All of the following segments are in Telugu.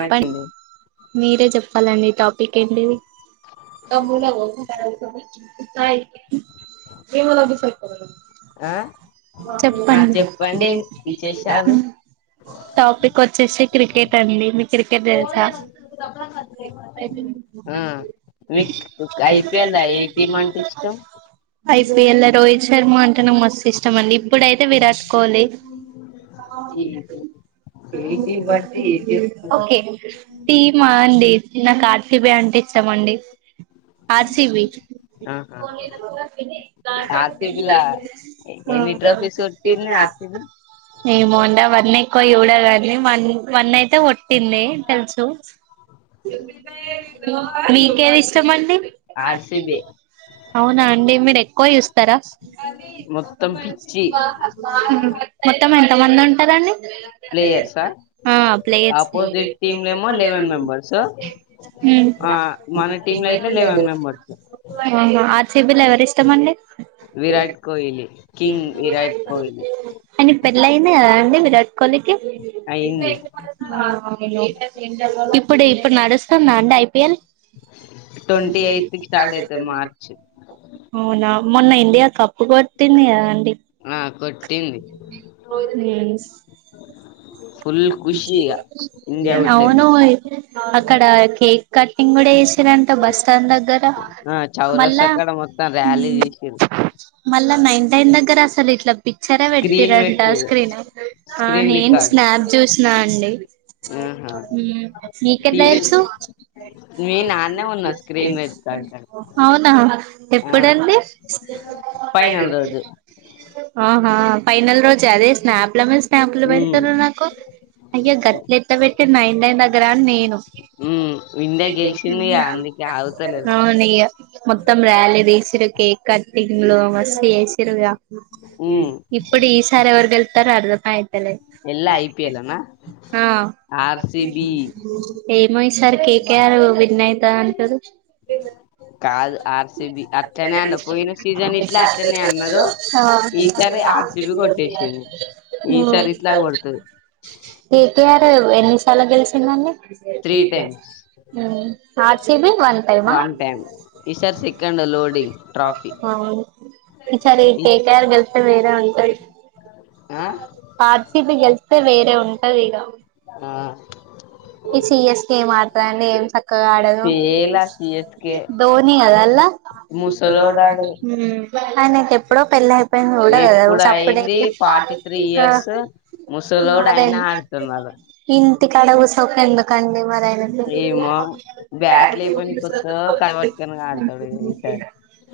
ఆ చిండి మీరే చెప్పాలండి టాప్ ఆ ఆ చెప్పండి చెప్పండి విశేషాలు టాపిక్ ఆచేసి క్రికెట్ చెప్పండి మిక్ క్రికెట్ తెల్సా? ఆ మీకు ఐపీఎల్ ఏ టీం అంటే ఇష్టం ఐపీఎల్ల రోహిత్ శర్మ అన్ అనే మాస్ ఇష్టం అండి ఇప్పుడైతే విరాట్ కోహ్లీ. ఓకే టీమా అండి లే కార్తి బే అంటే ఇష్టం అండి. ఆర్సిబి ఆహా ఆర్సిబి లా ఎ- ఎన్ని ట్రోఫీస్ కొట్టింది ఆర్సిబి ఏమోండ అవన్నీ ఎక్కువ చూడ కానీ మన్ వన్ అయితే కొట్టింది తెలుసు మీకేది ఇష్టం అండి? ఆర్సిబి అవునా అండి మీర్ ఎక్కువ చూస్తారా? మొత్తం ఉహ్ పిచ్చి ఉమ్ మొత్తం ఎంత మంది అన్ పదండి లే ప్లేయర్సా ఆ ప్లేయర్స్ ఆపోజిట్ టీమ్ లేమో ఉమ్ లెవెన్ మెంబర్స్ ఆ మన టీమ్ లో అయితే లెవెన్ మెంబర్స్ అవునా ఆర్సిబి ఎవర్ ఇష్టం అండి? విరాట్ కోహ్లీ కింగ్ విరాట్ కోహ్లీ అయిన పెళ్లి అయింది కదండీ, విరాట్ కోహ్లీకి? అయింది అవునా ఇప్పుడ్ ఇప్పుడ్ నడుస్తుందా అండి ఐ పిఎల్ ట్వంటీ ఎయిత్ కి స్టార్ట్ అయితది మార్చ్ అవునా మొన్న ఇండియా కప్పు కొటింది ఆ కొట్టింది కదా ఉమ్ ఫుల్ ఖుషి ఇగ ఇండియా కొట్టంది అవును అక్కడ ఏ కేక్ కటింగ్ కూడా చేసిరంట బస్ స్టాండ్ దగ్గర ఆ చౌరస్తా మళ్ళా కాడ మొత్తం ర్యాలీ మ్ తీసిరు. మళ్ళా నైన్ టైన్ దగ్గర అసలు ఏట్లా పిక్చరే పెట్టిరంట స్క్రీన్ ఆ స్క్రీన్ రికార్డ్ నేను జోసి [unintelligible] ఆ అండి. ఆహా మీకేట్లా టీవీ తెలుసు మీ నాన్నే ఉన్నా స్క్రీన్ రికార్డ్ కాడ అవునా ఆ ఎప్పుడండి. ఫైనల్ రోజు ఫైనల్ రోజు అదే స్నాప్లా మీద స్నాప్లు. ఉమ్ నాకు అయ్యా గట్ల ఎట్లా పెట్టిర్ నైన్ టైన్ దగ్గర అని నేను ఉమ్ ఇండియా గెలిచిందిగా అందుకే ఆగుతలేదు అవును మొత్తం ర్యాలీ తీసిరు కేక్ కటింగ్ లో మస్తు చేసిరు ఉమ్ ఇప్పుడు ఈసారి ఎవరు గెలుతరో ఇగ ఐపీఎల్ ఎల్లా ఐపిఎల్ నా ఆ ఆర్సిబి ఈ సారి కెటిఆర్ విన్నయితది అంటారు. కాదు ఆర్సిబి అట్లనే అన్న పోయిన సీజన్ ఇట్లా అట్లనే అన్నారు ఆ ఈసారి ఆర్సిబి ఉమ్ కొట్టేసింది ఈసారి ఇట్లా కొడుతది కెటిఆర్ ఎన్ని సార్ల గెలిసిందండి. త్రీ టైమ్స్ ఆర్సిబి టైమా వన్ టైమ్ ఈసారి సెకండ్ లోడింగ్ ట్రోఫీ. ఈ సారి కెటిఆర్ గెలుతే వేరే ఉంటది. ఆ ఆర్సీపీ గెళ్తే వేరే ఉంటది ఇక ఆ ఈ సిఎస్ కే ఏం ఆడతదండి ఏం చక్కగా ఆడదు ఫెయిల్ ఆ సిఎస్కే ధోని కదా అన్లా ముసలోడాడు ఉమ్ ఆయనకి ఎప్పుడో పెళ్లి ఉంటే కాదా ఇప్పుడు అయింది ఫార్టీ త్రీ సప్పుడేకా ఇయర్స్ ముసలోడు ఆ అయినా ఆడుతున్నారు ఇంటికాడ కుసో ఎందుకంటే ఏమో బ్యాట్ లేపోని కొత్త కలవట్టుకని ఆడతాడు ఈసారి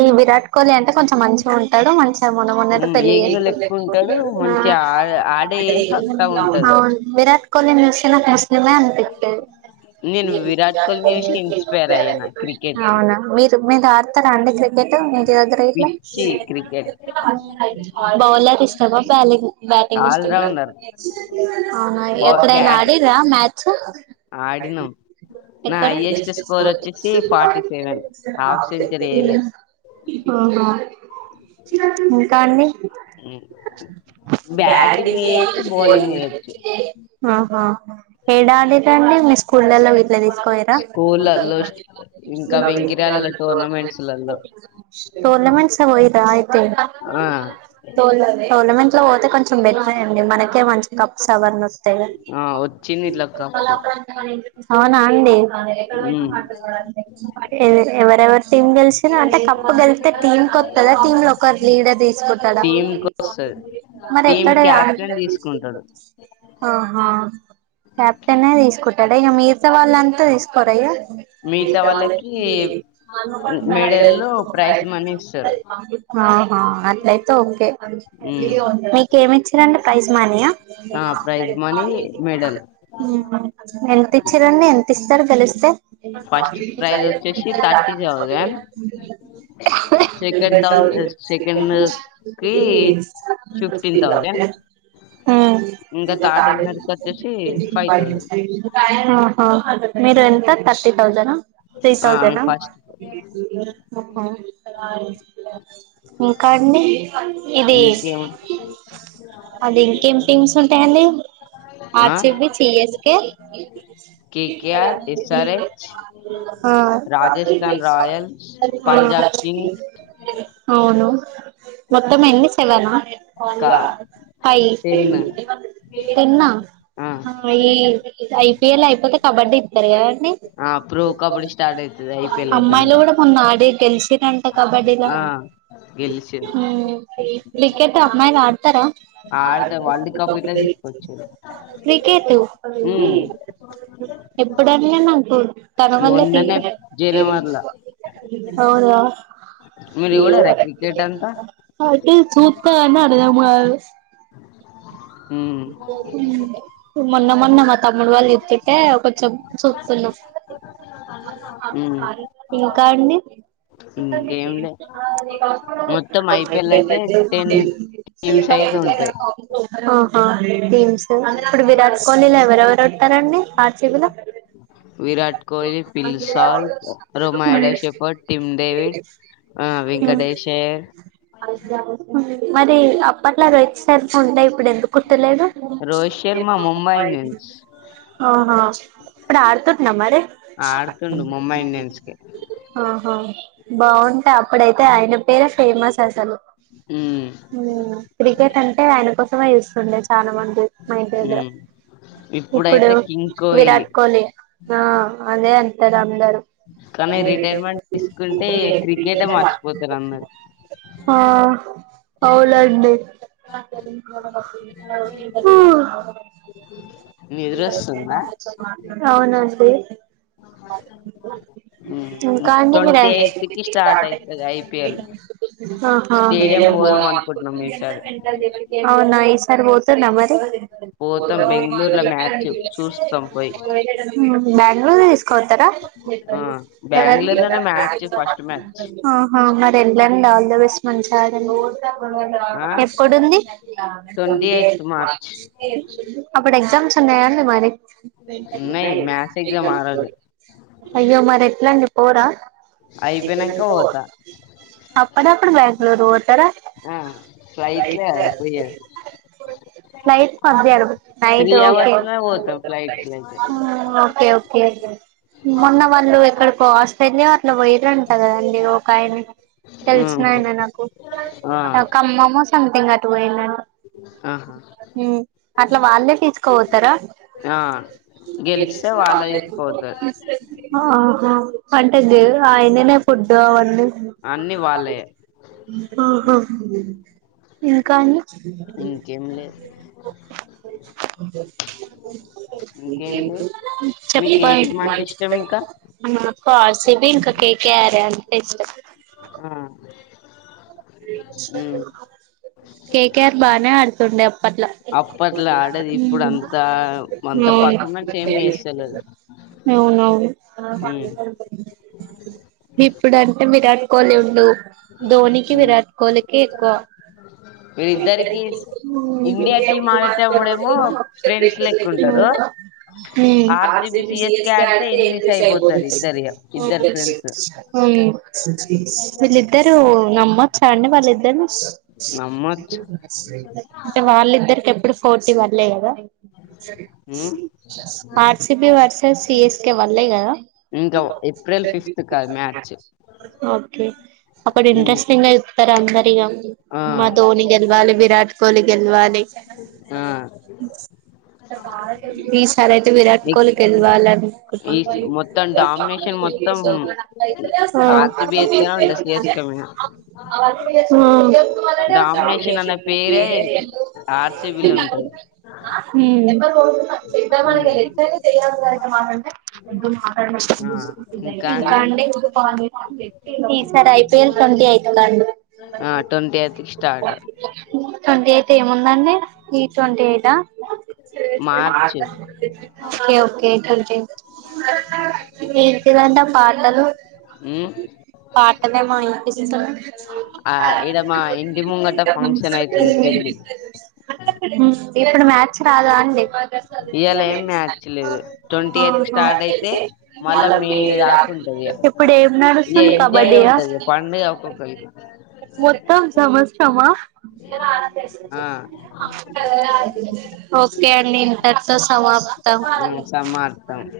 ఈ విరాట్ కోహ్లీ అంటే కొంచం మంచిగా ఉంటాడు. మంచిగా మొన్న మొన్న అట్లనే ఉమ్, పెళ్లి యంగ్ లెక్క ఉంటాడు మంచిగా ఆ ఆడే సత్తా ఉంటది అవును విరాట్ కొన్ని అ నేను విరాట్ కోహ్లీని చూసి ఇన్స్పైర్ అయ్యాను క్రికెట్ కి అవునా మీ మీరు ఆడతర అండి క్రికెట్. ఇంటి దగ్గర గిట్ల పిచ్చి క్రికెట్ బౌలర్ ఇష్టమా, బ్యాటింగ్ ఇష్టమా ఆల్రౌండర్ బా ఎప్పుడైనా బ్యాట్ ఆడిరా. చ ఆడినాం నా ఎక్కడ హైయెస్ట్ స్కోర్ వచ్చేసి ఫార్టీ సెవెన్ హాఫ్ సెంచరీ వేయలే ఆహా ఇంకా అండి. బ్యాటింగ్ బ్యాటిగ్ వేయొచ్చు ఏసెస్ బౌలింగ్ ఫోలింగ్ వేయొచ్చు వస్తే ఆహాహా ఏడాడిరండి. మీ స్కూల్లో విట్లా తీసుకపోయిరా స్కూళ్ళలో ఇంకా వెంకిరాలలో టోర్నమెంట్స్లలో టోర్లమెంట్సలా పోయిరా అయితే ఆ టోలమెంట్సలో పోతే కొంచెం బీట్రేండి మనక్ కే వచ్చి కప్స్ అవనోస్ తేగా ఆ వచ్చింది ఇట్లా కప్పు అవునండి. మ్మ్ ఇవే ఎవరెవర్ టీమ్ గెల్చిన అంటే కప్పు గెళ్తే టీంకి వస్తదా టీమ్ లో ఒకరు లీడర్ తీసుకుంటాడా టీమ్ కోస్తది మరి టీమ్ ఎక్కడ క్యాప్టెన్ తీసుకుంటాడు ఆహా క్యాయాప్టెన్నే తీసుకుంటాడ ఇగా మిగతా వాళ్ళంతా తీసుకోరా ఇగా మిగతా వాళ్ళకి మెడల్లో ప్రైజ్ మనీ ఇస్తారు ఆ ఆ అట్లైతే ఓకే మ్మ్ మీకేమిచిరండు పైజ్ మనీయా ఆ ప్రైజ్ మనీ మెడల్ ఎంత ఇచ్చిరండి. ఎంతిస్ తలు తెలుసే ఫస్ట్ ప్రైజ్ వచ్చేసి thirty thousand second thousand second కి ఫిఫ్టీన్ థౌజండ్ ఇంకా థర్డ్ విన్నర్ కి వచ్చేసి హు ఫైవ్ థౌజండ్ ఆహా మీరు ఎంతక్ థర్టీ థౌజేనా పేస్ ఆ మీ థౌసేనా ఫస్ట్ ఆహా ఇంకండి ఇది ఇంకేం అది ఇంకేం పింగ్స్ ఉంటాయండి. ఆ చీవి చీయస్ ఏ కేకేఆర్ ఎస్ఆర్హెచ్ ఆ ఆ రాజస్థాన్ రాయల్స్ పంజాబ్ కింగ్స్ అవును మొత్తమ్ము ఎన్ని సెవెనా కా ఫై టెన్ టెన్ ఆ ఆ హా యే ఐపీఎల్ అయిపోతే కబడ్డీ ఇంతరు కాదన్ ఆ ప్రో కబడ్డి స్టార్ట్ అయితది. ఐపిఎల్ అయిపోయినక తెలిసినన్ కో కబడ్డీలో గెలిచి హు పోయ్ క్రికెట్ అమ్మాయిలు ఆడతారా ఆడతే వరల్డ్ కప్ ఎట్ల తీసుకోచేరు క్రికెట్ మ్మ్ ఎప్పుడలే నాకు తన వల్లే మొన్ననే ఫీల్డ్ జనవరిల అవునా మీరు చూడరా క్రికెట్ అంతా [unintelligible] చూస్తా కానీ అర్థం కాదు మ్మ్ మొన్న మొన్న మా తమ్ముడు వాళ్ళు చూస్తుంటే కొంచెం చూతున్నా ఉమ్ ఇంకా అండి ఇంకేంలే మొత్తం ఐపీఎల్ అయితే టెన్ టీమ్స్ అయితే ఉంటాయి ఆహా టీమ్స్ ఇప్పుడు విరాట్ కోహ్లీలో ఎవరెవరు వస్తారు అండి ర్సిబిలో Virat Kohli Phil Salt Romario Shepherd Tim David ఆ వెంకటేష్ అయ్యర్ మరి అప్పట్లో రోహిత్ శర్మ ఉండే ఇప్పుడు ఎందుకు ఉంటలేదు రోహిత్ శర్మ ముంబై ఇండియన్స్ ఆహా ఇప్పుడు ఆడుతుంటున్నా మరి ఆడుతుండు ముంబై ఇండియన్స్ కి ఆహా బాగుంటే అప్పుడైతే ఆయన పేరే ఫేమస్ పైసలో ఉమ్ హ్మ్ క్రికెట్ అంటే ఆయన కోసం చూస్తుండే చాలా మంది ఐపిల్లో ఉమ్ ఇప్పుడు ఇప్పుడైతే కింగ్ విరాట్ కోహ్లీ ఆ అదే అంటారు అందరూ కానీ రిటైర్మెంట్ తీసుకుంటే క్రికెటే మర్చిపోతారు అందరు అవును అండి [unintelligible] ఆ నిద్రొస్తుందా అవునా ఉమ్ ఇంకా ట్వంటీ అయ్యానని ఎయిత్ కి స్టార్ట్ అయితది ఐపీఎల్ స్టేడియం కూడా పోదాం ఆహా అనుకుంటున్నాం ఈసారి అవునా ఈసారి పో తునమార్ పోతాం బెంగళూరులో యావధే మ్యాచ్ చూస్తాం పోయి హా బాగ్ [inaudible] కొతార ఆ బెంగళూరులోనే మ్యాచ్ ఫస్ట్ మ్యాచ్ ఆహా మా ప్లాన్ ఆల్ థీ బెస్ట్ ఆ ఎప్పుడుంది ట్వంటీ ఎయిత్ మార్చ్ అప్పుడు ఎగ్జామ్స్ ఉన్నాయాండి మరి ఉన్నాయి మ్యాథ్స్ ఎగ్జామ్ ఆ రోజు అయ్యో మరి ఎట్లా [unintelligible] పోరా అయిపోయినాక పోతా అప్పుడప్పుడు బెంగళూర్ ఓతారా ఆ ఫ్లైట్ లే కదా పోయేది ఫ్లైట్ పంపియారు నైట్ త్రీ ఓకే అవర్స్ లో పోతాం ఫ్లైట్ లో అయితే ఆ ఓకేకే [inaudible] మొన్న వాళ్ళు ఇక్కడికో ఆస్ట్రేలియా అట్లా వయరంట కదండి ఒక ఆయన తెలిసిన ఉహు ఆయన నాకు ఆ నాక్ అమ్మమ్మ సమ్థింగ్ అటు పోయిండు అనీ ఆహా ఉమ్ అట్లా వాళ్ళే తీసుకోబతారా ఆ గెలిస్తే వాళ్ళే తీసుకుపోతారు అంటేది ఆయనైనా ఫుడ్ అవన్నీ అన్ని వాళ్ళయే ఆహా ఇంకా అండి ఇంకేం లే అంటే ఇంకేంటి మీకు ఏ చెప్పలి టీం అంటే ఇష్టం ఇంకా [unintelligible] సి బి ఇంకా కేకయారు అంతే ఇష్ట ఆ ఉమ్ కేకేఆర్ బానే అడుతుండే అప్పట్లో ఆడేది ఇప్పుడు అంతా అంత పర్ఫార్మెన్స్ ఏమి చేస్తలేదు అవునువును అ పడిడి ఇప్పుడు అంటే విరాట్ కోహ్లీ ఉండు ధోని కి ఉమ్ విరాట్ కోహ్లీకి ఎక్కువ వీళ్ళిద్దరికి ఇండియా టీం ఆడేటప్పుడేమో ఫ్రెండ్స్ లెక్క ఉంటారు ఉమ్ ఆర్సిబి సిఎస్కే ఆడితే ఎనిమిస్ అయిపోతారు ఇద్దరు ఇగ ఇద్దరు ఫ్రెండ్స్ అవును విల్ ఇద్దరు [unintelligible] [unintelligible] వాళ్ళిద్దర్నీ నమ్మొచ్చు అంటే వాళ్ళిద్దరికి ఎప్పుడు ఫోర్టీ వర్లే కదా ఉమ్ ఆర్సబీ వర్సస్ సిఎస్కే వల్లే కదా ఇంకా ఏప్రిల్ ఫిఫ్త్ కా మ్యాచ్ ఒకే అప్పుడు ఉమ్ ఇంట్రస్ట్ గా ఉత్తరందరిగా ఆ మా ధోని గెలవాలి విరాట్ కోహ్లీ గెలవాలి ఆ ఈసార్ అయితే విరాట్ ఇక్ కోహ్లీ గెలవాలి ఈ అనుకుంటు. స- మొత్తం డామినేషన్ మొత్తం ఆర్సిబి ఎత్తనే ఉంటది సిఎస్కే మీద అ మ్ మ్.... డామినేషన్ అనే పేరే ఆర్సిబిలో ఉంటది ఉమ్ ఆ ఇంకా అండి ఈ సారి ఐపీఎల్ [inaudible] ఆ ట్వంటీ ఎయిత్ కి స్టార్ట్ డేట్ ఏముందండి ఈ twenty eight March okay okay thank you ఏంటిదంట పాటలు ఉమ్ పాటలేమో ఆ ఈడ మా ఇంటి ముంగట ఫంక్షన్ అయితుంది పెళ్లి ఇప్పుడు మ రాదా అండి ఇయాల ఏం అ మ్యాచ్ లేదు ట్వంటీ ఎయిత్ కి స్టార్ట్ అయితే మళ్ళా మే దాకా హ ఉంటది ఇగ ఇప్పుడు ఏం ఇగ నడుస్తుంది ఎంజాయ్ ఏ కబడ్డీయా ఉంటది పండుగ ఒక్కొక్కరికి మొత్తం సమస్తమా ఆ ఓకే అండి ఇంతటి తో సమాప్తం ఉమ్ సమాప్తం